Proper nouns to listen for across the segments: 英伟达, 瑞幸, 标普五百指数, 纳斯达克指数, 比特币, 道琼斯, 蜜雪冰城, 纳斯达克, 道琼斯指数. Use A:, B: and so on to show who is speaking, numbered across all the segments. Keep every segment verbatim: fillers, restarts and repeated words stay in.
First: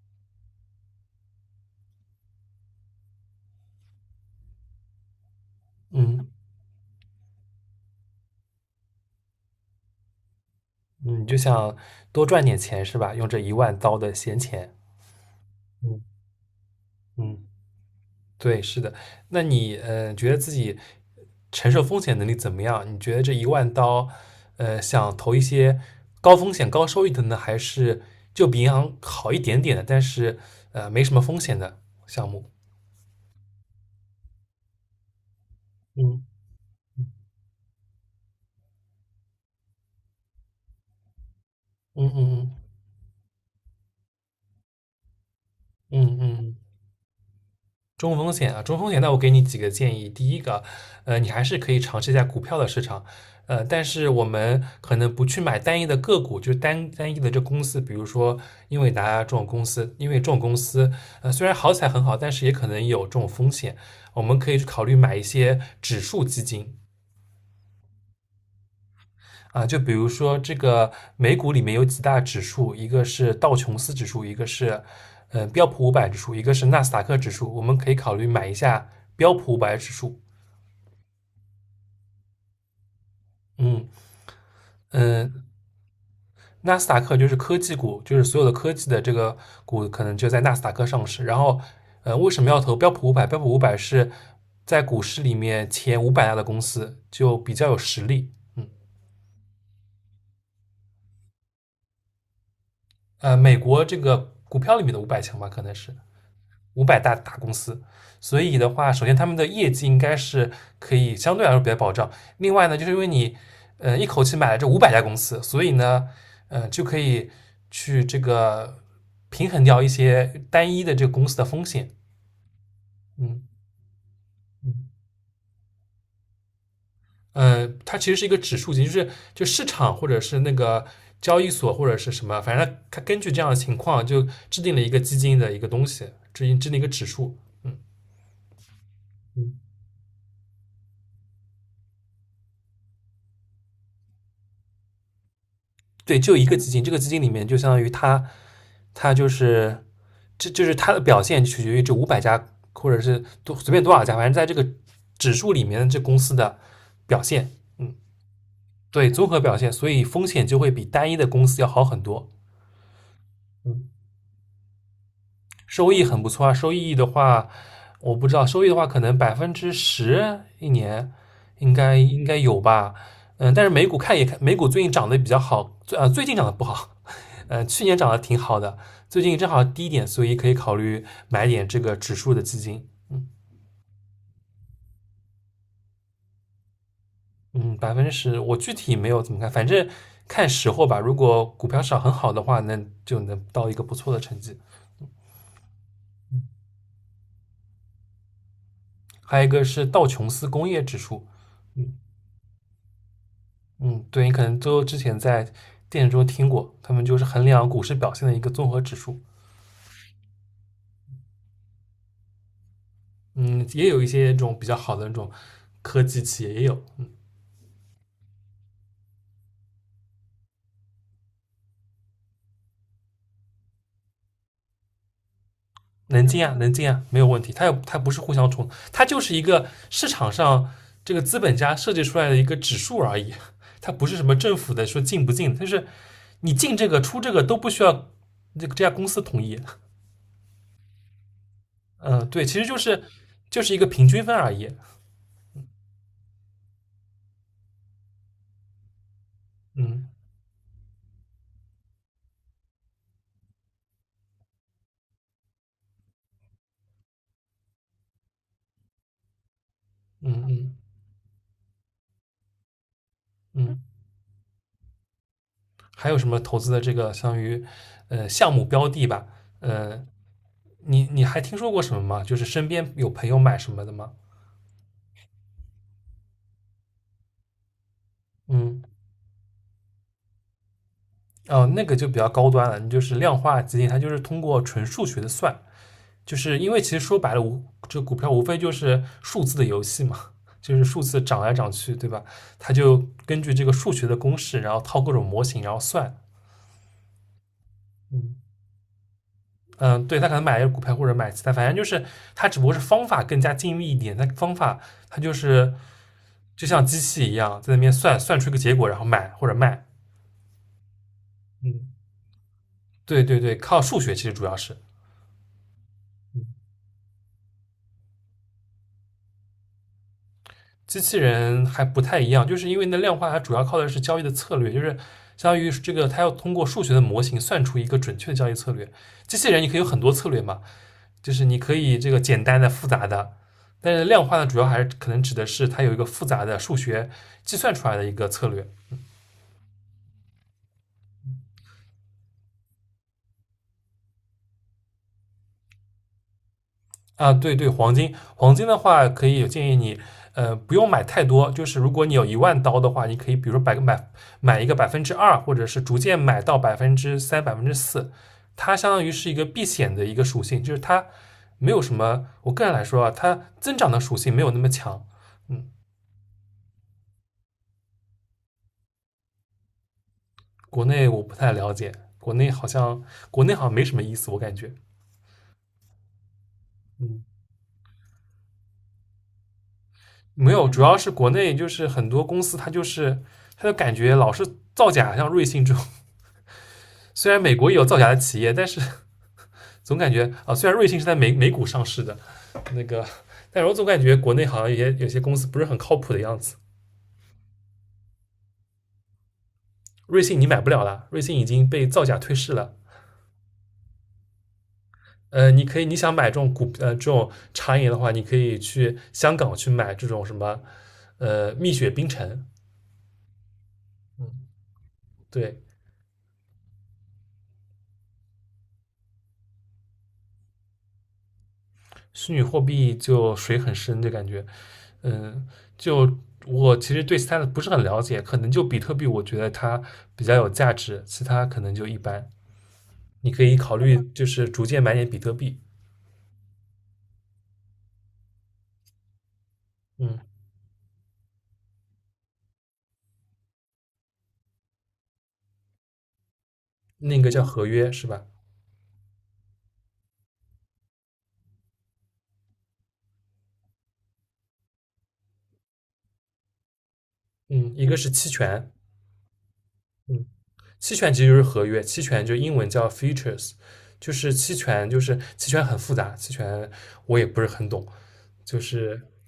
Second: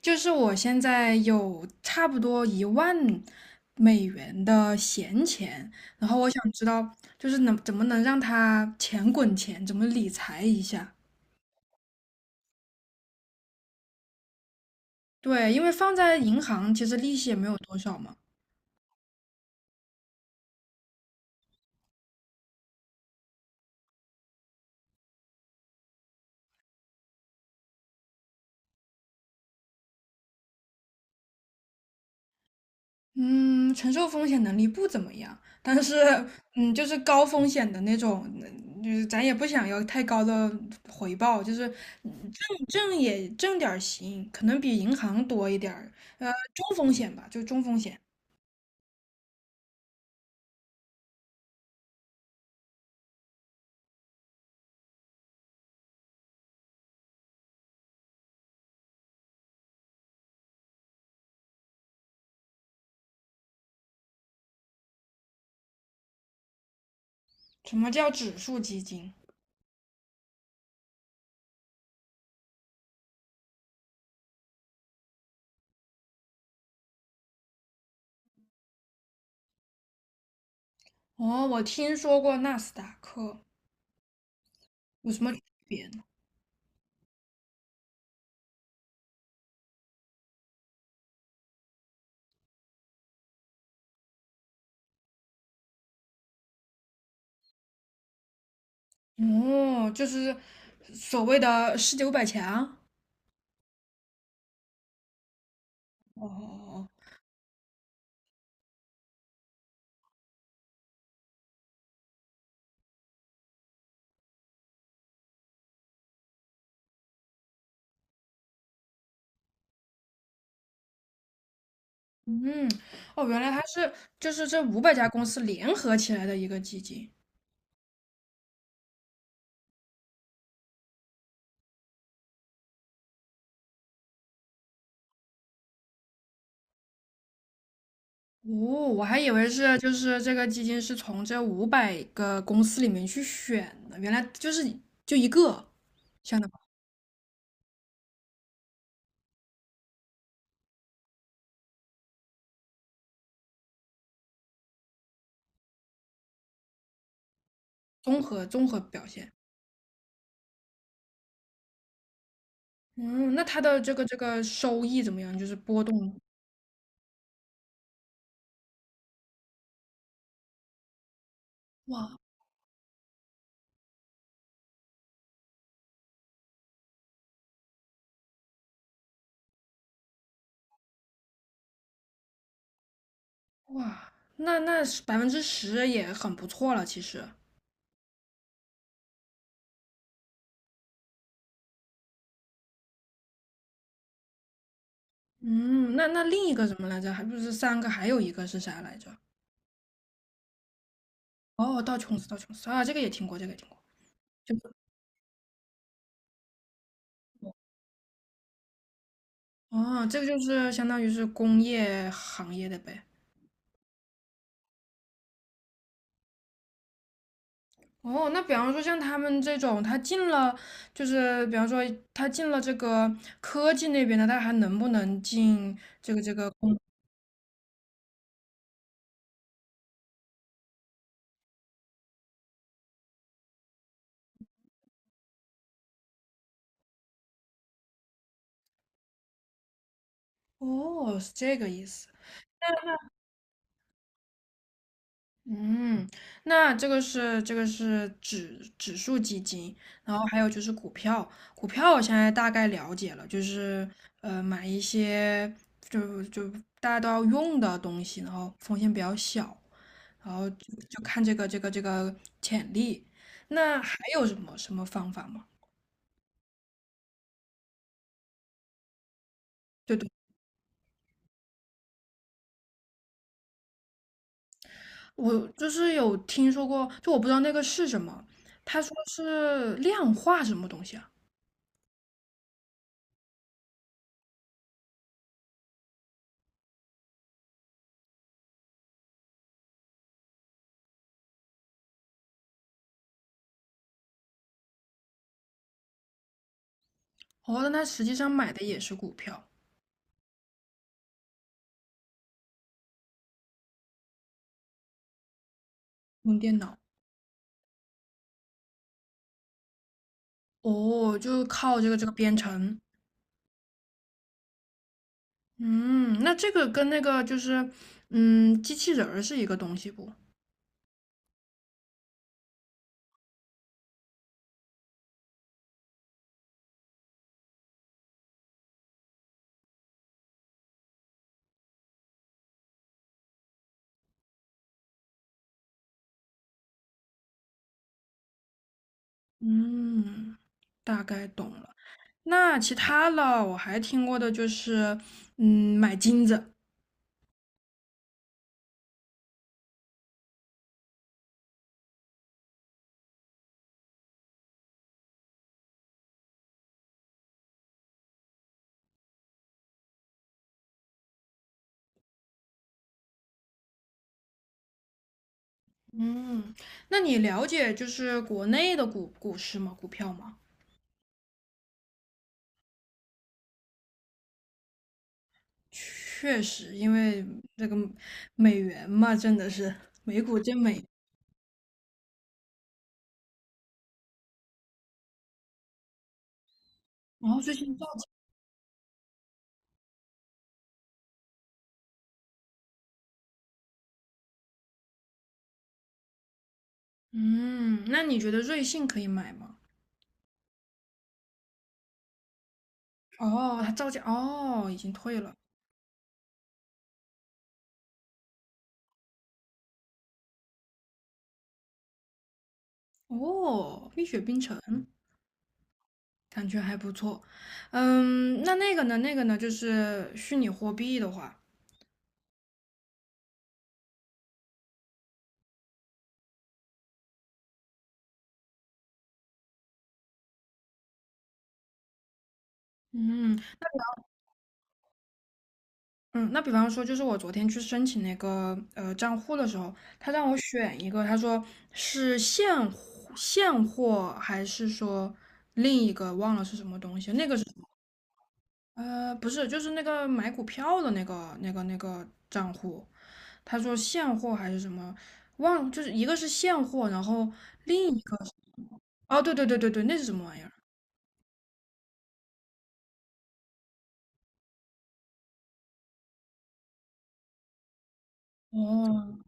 A: 就是我现在有差不多一万美元的闲钱，然后
B: 嗯
A: 我想知道，就是能怎么能让它钱滚钱，怎么理财一下？
B: 嗯，就想多赚点钱是吧？用这一万刀的闲钱。
A: 对，因为放
B: 嗯
A: 在银行其实利息也
B: 嗯，
A: 没有多少嘛。
B: 对，是的。那你呃，觉得自己承受风险能力怎么样？你觉得这一万刀，呃，想投一些高风险高收益的呢，还是就比银行好一点点的，但是呃没什么风险的项目？
A: 嗯，承受风险能力不怎么样，但是
B: 嗯
A: 嗯，就是高风险的那种，嗯就是咱也不想要太高的回报，就是
B: 嗯
A: 嗯
B: 嗯
A: 挣挣也挣点儿行，可能比银行多一点儿，
B: 嗯嗯
A: 呃，
B: 嗯嗯。
A: 中风险吧，就中风险。
B: 中风险啊，中风险，那我给你几个建议。第一个，呃，你还是可以尝试一下股票的市场，呃，但是我们可能不去买单一的个股，就是单单一的这公司，比如说英伟达这种公司，因为这种公司，呃，虽然好起来很好，但是也可能有这种风险。我们可以去考虑买一些指数基金。
A: 什么叫指数基金？
B: 啊，就比如说这个美股里面有几大指数，一个是道琼斯指数，一个是呃标普五百指数，一个是纳斯达克指数，我们可以考虑买一下标普五百指数。
A: 哦，我听说过纳斯达克，
B: 嗯
A: 有什么区
B: 嗯，
A: 别呢？
B: 纳斯达克就是科技股，就是所有的科技的这个股可能就在纳斯达克上市。然后，呃，为什么要投标普五百？标普五百是在股市里面前五百大的公司，就比较有实力。嗯，
A: 哦，就是所谓的世界五百强。
B: 呃，美国这个股票里面的五百强吧，可能是。五
A: 哦，
B: 百大大公司，所以的话，首先他们的业绩应该是可以相对来说比较保障。另外呢，就是因为你，呃，一口气买了这五百家公司，所以呢，呃，就可以去这个平衡掉一些单一的这个公司的风险。
A: 嗯，哦，原
B: 嗯
A: 来它是就是这
B: 嗯，
A: 五百家公司联合起来的一个基金。
B: 呃，它其实是一个指数级，就是就市场或者是那个交易所或者是什么，反正它根据这样的情况就制定了一个基金的一个东西，制定制定一个指数。嗯
A: 哦，我还以为
B: 嗯。
A: 是就是这个基金是从这五百个公司里面去选的，原来就是就一个，
B: 对，就
A: 相
B: 一
A: 当于
B: 个基金，这个基金里面就相当于它，它，就是这就是它的表现取决于这五百家或者是多随便多少家，反正在这个指数里面这公司的表现。嗯，
A: 综合综合表
B: 对，综
A: 现。
B: 合表现，所以风险就会比单一的公司要好很多。
A: 嗯，那它的
B: 嗯。
A: 这个这个收益怎么样？就是波
B: 收益
A: 动。
B: 很不错啊。收益的话，我不知道，收益的话可能百分之十一年应该
A: 哇。
B: 应该有吧。嗯，但是美股看也看，美股最近涨得比较好，最呃最近涨得不好，呃去年涨得挺好的，最近正好低一点，所以可以考虑买点这个指数的基金。嗯
A: 哇，那那百分之十也很不错了，其实。
B: 嗯，百分之十，我具体没有怎么看，反正看时候吧。如果股票市场很好的话，那就能到一个不错的成绩。
A: 嗯，那那另一个什么来着？还不是三个，还有一个是啥来着？
B: 还有一个是道琼斯工业指数。
A: 哦，
B: 嗯。
A: 道琼斯，道琼斯啊，这个也听过，这个也听过。
B: 嗯，对，你可
A: 就
B: 能
A: 是
B: 都之前在电影中听过，他们就是衡量股市表现的一个综合指数。
A: 哦，这个就是相当于是工业行业的呗。
B: 嗯，也有一些这种比较好的那种科技企业也有。嗯。
A: 哦，那比方说像他们这种，他进了，就是比方说他进了这个科技那边的，他还能不能进这个
B: 能
A: 这
B: 进
A: 个
B: 啊，能
A: 工？
B: 进啊，没有问题。它又它不是互相冲，它就是一个市场上这个资本家设计出来的一个指数而已，它不是什么政府的说进不进，就是你进这个出这个都不需要这个这家公司同意。
A: 哦，是这个意思。
B: 嗯，对，其实就是就是一个平均分而已。
A: 嗯，那这个是这个是指指数基金，
B: 嗯
A: 然后还有就是股票，股票我现在大概了解了，就是呃买一些就就大家都要用的东西，然后风险比较小，然
B: 嗯
A: 后就
B: 嗯
A: 就看这个这个这个潜力。
B: 嗯。
A: 那还有什么什么方法吗？
B: 还有什么投资的这个相当于呃项目标的吧？
A: 对
B: 呃，
A: 对，
B: 你你还听说过什么吗？就是身边有朋友买什么的吗？
A: 我就是有听说过，就我不知道那个是什么，他
B: 嗯。
A: 说是量化什么东西啊？
B: 哦，那个就比较高端了，你就是量化基金，它就是通过纯数学的算，就是因为其实说白了，无这股票无非就是数字的游戏嘛。就是数字涨来涨去，对吧？它就根据这个数学的公式，然后套各种模型，然后算。
A: 哦，那他实际上
B: 嗯。
A: 买的也是股票，
B: 嗯，对他可能买一个股票或者买其他，反正就是他只不过是方法更加精密一点。他方法他就是
A: 用电
B: 就
A: 脑。
B: 像机器一样在那边算算出一个结果，然后买或者卖。
A: 哦，就
B: 嗯，
A: 靠这个这个编程，
B: 对对对，靠数学其实主要是。
A: 嗯，那这
B: 嗯。
A: 个跟那个就是，嗯，机器人儿是一个东西不？
B: 机器人还不太一样，就是因为那量化它主要靠的是交易的策略，就是相当于这个它要通过数学的模型算出一个准确的交易策略。机器人你可以有很多策略嘛，就是你可以这个简单的、复杂的，但是量化呢，主要还是可能指的是它有一个复杂的数学计算出来的一个策略。
A: 嗯，大概懂了。那其他的我还听过的就是，嗯，买金子。
B: 啊。对对，黄金，黄金的话可以有建议你，呃，不用买太多，就是如果你有一万刀的话，你可以比如说百个买买一个百分之二，或者是逐渐买到百分之三、百分之四，它相当于是一个避险的一个属性，就是它没有什么，我个人来说啊，它增长的属性没有那么强。嗯。
A: 嗯，那你了解就是国内的股股市吗？股票吗？
B: 国内我不太了解，国内好像国内好像没什么意思，我感觉。
A: 确实，因
B: 嗯，
A: 为这个美元嘛，真的是美股
B: 没
A: 真
B: 有，主
A: 美。
B: 要是国内就是很多公司它就是它就感觉老是造假，像瑞幸这种。虽
A: 然
B: 然
A: 后
B: 美
A: 最
B: 国也
A: 近
B: 有
A: 造，
B: 造假的企业，但是 总感觉啊，虽然瑞幸是在美美股上市的，那个，但是我总感觉国内好像有些有些公司不是很靠谱的样子。
A: 嗯，那你觉得瑞幸可以买吗？
B: 瑞幸你买不了了，瑞幸已经被造假退市了。
A: 哦，他造假，哦，已经退了。
B: 呃，你可以你想买这种股呃这种茶饮的话，你可以去香港去买这种什么呃蜜雪冰城。
A: 哦，《蜜雪冰
B: 嗯，
A: 城》
B: 对。
A: 感觉还不错。嗯，那那个呢？那个呢？就是虚拟货币的话，
B: 虚拟货币就水很深的感觉。嗯，就我其实对其他的不是很了解，可能就比特币，我觉得它比较有价值，其他可能就一般。你
A: 嗯
B: 可以考虑就是逐渐买点比特币。
A: 嗯，那比方说，就是我昨天去申请那个呃账户的时候，他
B: 嗯，
A: 让我选一个，他说是现货现货还是说另一个忘了是什么东西？
B: 那
A: 那
B: 个
A: 个是。
B: 叫合约是吧？
A: 呃，不是，就是那个买股票的那个那个那个账户，他说现货还是什么，忘了，就是一个是现货，然后
B: 嗯，一
A: 另
B: 个
A: 一
B: 是
A: 个，
B: 期权。
A: 哦，对对对对对，那是什
B: 嗯，
A: 么玩意儿？
B: 期权其实就是合约，期权就英文叫 futures，就是期权，就是期权很复杂，期权我也不是很懂，就是
A: 哦，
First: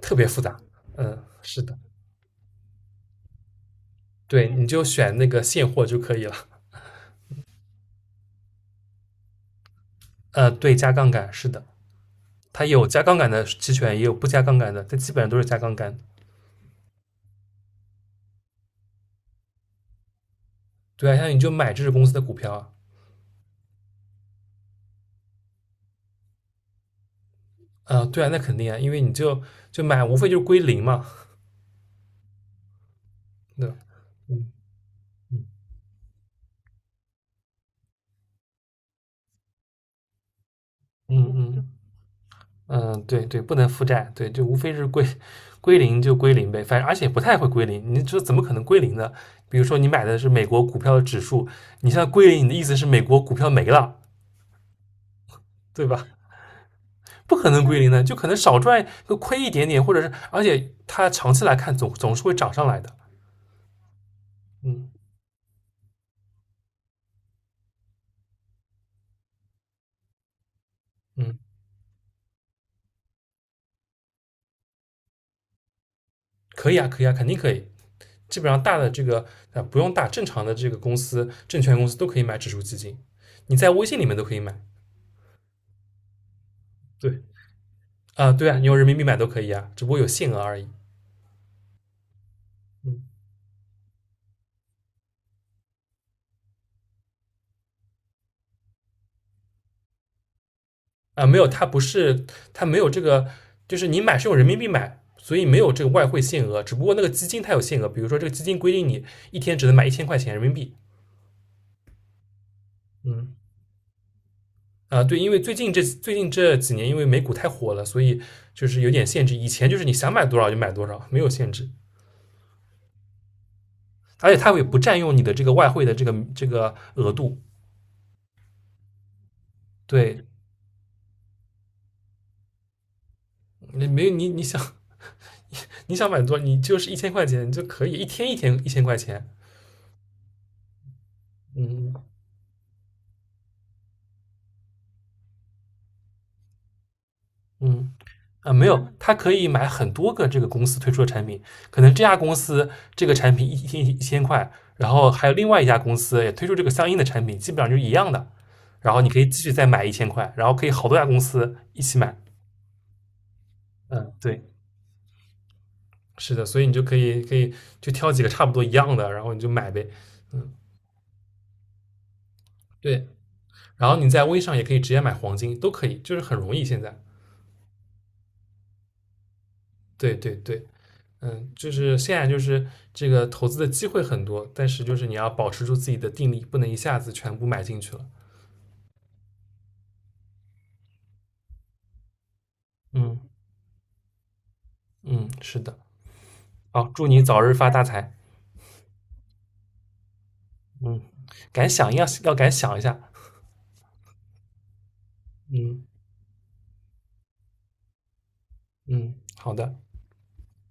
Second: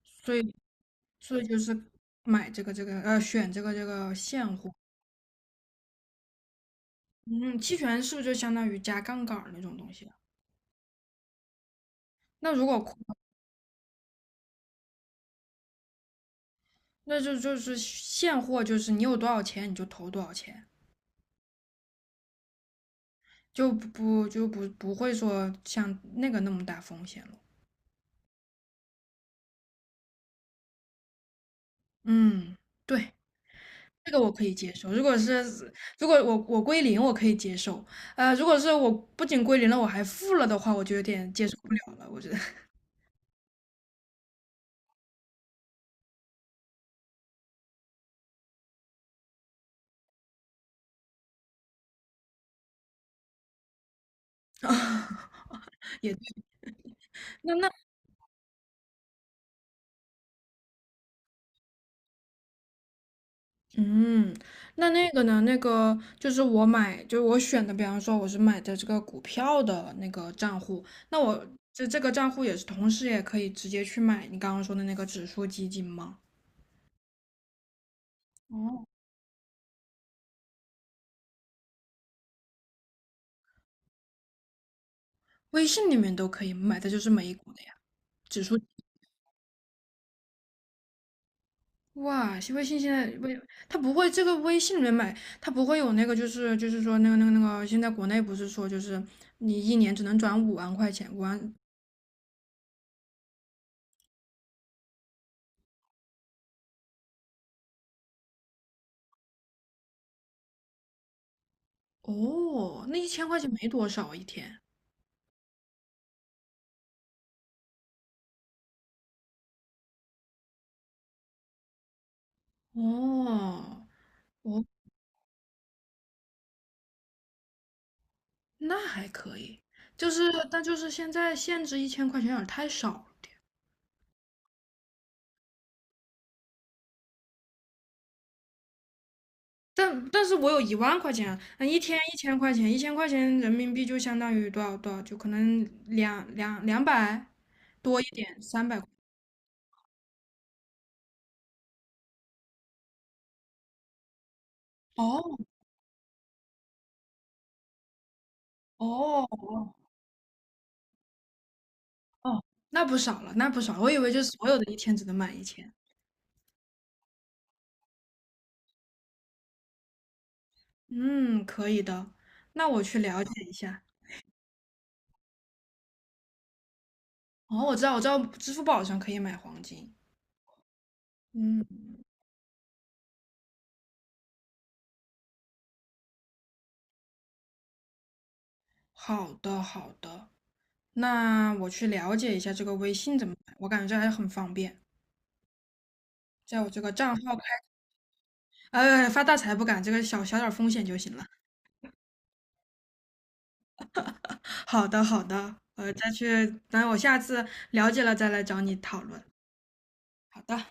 B: 特别
A: 所
B: 复
A: 以
B: 杂。嗯，
A: 所以就
B: 是
A: 是
B: 的。
A: 买这个这个呃，选这个这个现
B: 对，你
A: 货，
B: 就选那个现货就可以了。
A: 嗯，期权是不是就相当于加杠杆儿那种东西啊？
B: 呃，对，加杠杆是的，
A: 那
B: 它
A: 如果
B: 有
A: 空
B: 加杠杆的期权，也有不加杠杆的，但基本上都是加杠杆。
A: 那就就是现货，就是你有多少钱你就投多少钱，
B: 对啊，像你就买这只公司的股票啊。
A: 就不就不不会说像那个那么大风险了。
B: 啊、对啊，那肯定啊，因为你就就买，无非就是归零嘛。
A: 嗯，对。
B: 对吧。
A: 这个我可
B: 嗯
A: 以接受，如果是如果我我归零，我可以接受。呃，如果是我不仅归零了，我还负了的话，我就有
B: 嗯
A: 点接
B: 嗯
A: 受不
B: 嗯
A: 了了。我觉得
B: 嗯，嗯，对对，不能负债，对，就无非是归归零就归零呗，反正而且不太会归零，你这怎么可能归零呢？比如说你买的是美国股票的指数，你现在归零，你的意思是美国股票没了，
A: 啊
B: 对吧？
A: 也对
B: 不可
A: 那
B: 能
A: 那
B: 归零的，就可能少赚就亏一点点，或者是，而且它长期来看总总是会涨上来的。
A: 嗯，
B: 嗯
A: 那那个呢？那个就是我买，就是我选的，比方说我是买的这个股票的那个账户，那
B: 嗯，
A: 我这这个账户也是同时也可以直接去买你刚刚说的那个指数基金吗？
B: 可以啊，可以啊，肯定可以。基本上大
A: 哦，
B: 的这个呃不用大，正常的这个公司、证券公司都可以买指数基金，你在微信里面都可以买。
A: 微信里面都可以买的就是
B: 对
A: 美股的呀，
B: 啊、呃
A: 指
B: 对
A: 数。
B: 啊，你用人民币买都可以啊，只不过有限额而已。
A: 哇，微信现
B: 嗯
A: 在微，它不会这个微信里面买，它不会有那个，就是就是说那个那个那个，现在国内不是说就是你一年只能转五万块钱，五
B: 啊、呃没有，
A: 万。
B: 它不是它没有这个，就是你买是用人民币买，所以没有这个外汇限额，只不过那个基金它有限额，比如说这个基金规定你一天只能买一千块钱人民币。
A: 哦，那一千
B: 嗯。
A: 块钱没多少一天。
B: 啊，对，因为最近这最近这几年，因为美股太火了，所以就是有点限制。以前就是你想买多少就买多少，没有限制，
A: 哦
B: 而且它也
A: 哦，
B: 不占用你的这个外汇的这个这个额度。
A: 那还可以，就
B: 对，
A: 是但就是现在限制一千块钱有点太少了。
B: 你没有你你想你想买多，少，你就是一千块钱就可以一天一天一千块钱。
A: 但但是我有一万块钱啊，那一天
B: 嗯
A: 一千块钱，一千块钱人民币就相当于多少多少，就可能两两两百
B: 嗯。
A: 多一点，
B: 啊，没
A: 三百块。
B: 有，它可以买很多个这个公司推出的产品，可能这家公司这个产品一天一千块，然后还有
A: 哦
B: 另外一家公司也推出这个相应的产品，基本上就是一样的。然后你可以
A: 哦。
B: 继续再
A: 哦
B: 买一千块，然后可以好多家公司一起买。
A: 哦，那不少了，那不少了，我以
B: 嗯，
A: 为就
B: 对，
A: 所有的一天只能满一千。
B: 是的，所以你就可以可以就挑几个差不多一样的，然后你就买呗。嗯，
A: 嗯，可以的，那我去
B: 对，
A: 了解一下。
B: 然后你在微商也可以直接买黄金，都可以，就是很容易现在。
A: 哦，我知道，我知道，支付宝上可以买黄金。
B: 对对对。嗯，
A: 嗯，
B: 就是现在就是这个投资的机会很多，但是就是你要保持住自己的定力，不能一下子全部买进去了。
A: 好的，好的，那我去了解一下这个微信
B: 嗯
A: 怎么买，我感觉这还是很方便，
B: 嗯，是的。
A: 在我这
B: 好，
A: 个
B: 祝
A: 账
B: 你
A: 号
B: 早
A: 开，
B: 日发大财。
A: 呃，发大财不敢，这个小小点儿风险就
B: 嗯，
A: 行了。
B: 敢想一要要敢想一下。
A: 好的，好的，
B: 嗯
A: 呃，再去，等我下次了解了再来找你讨
B: 嗯，
A: 论。
B: 好的。
A: 好的。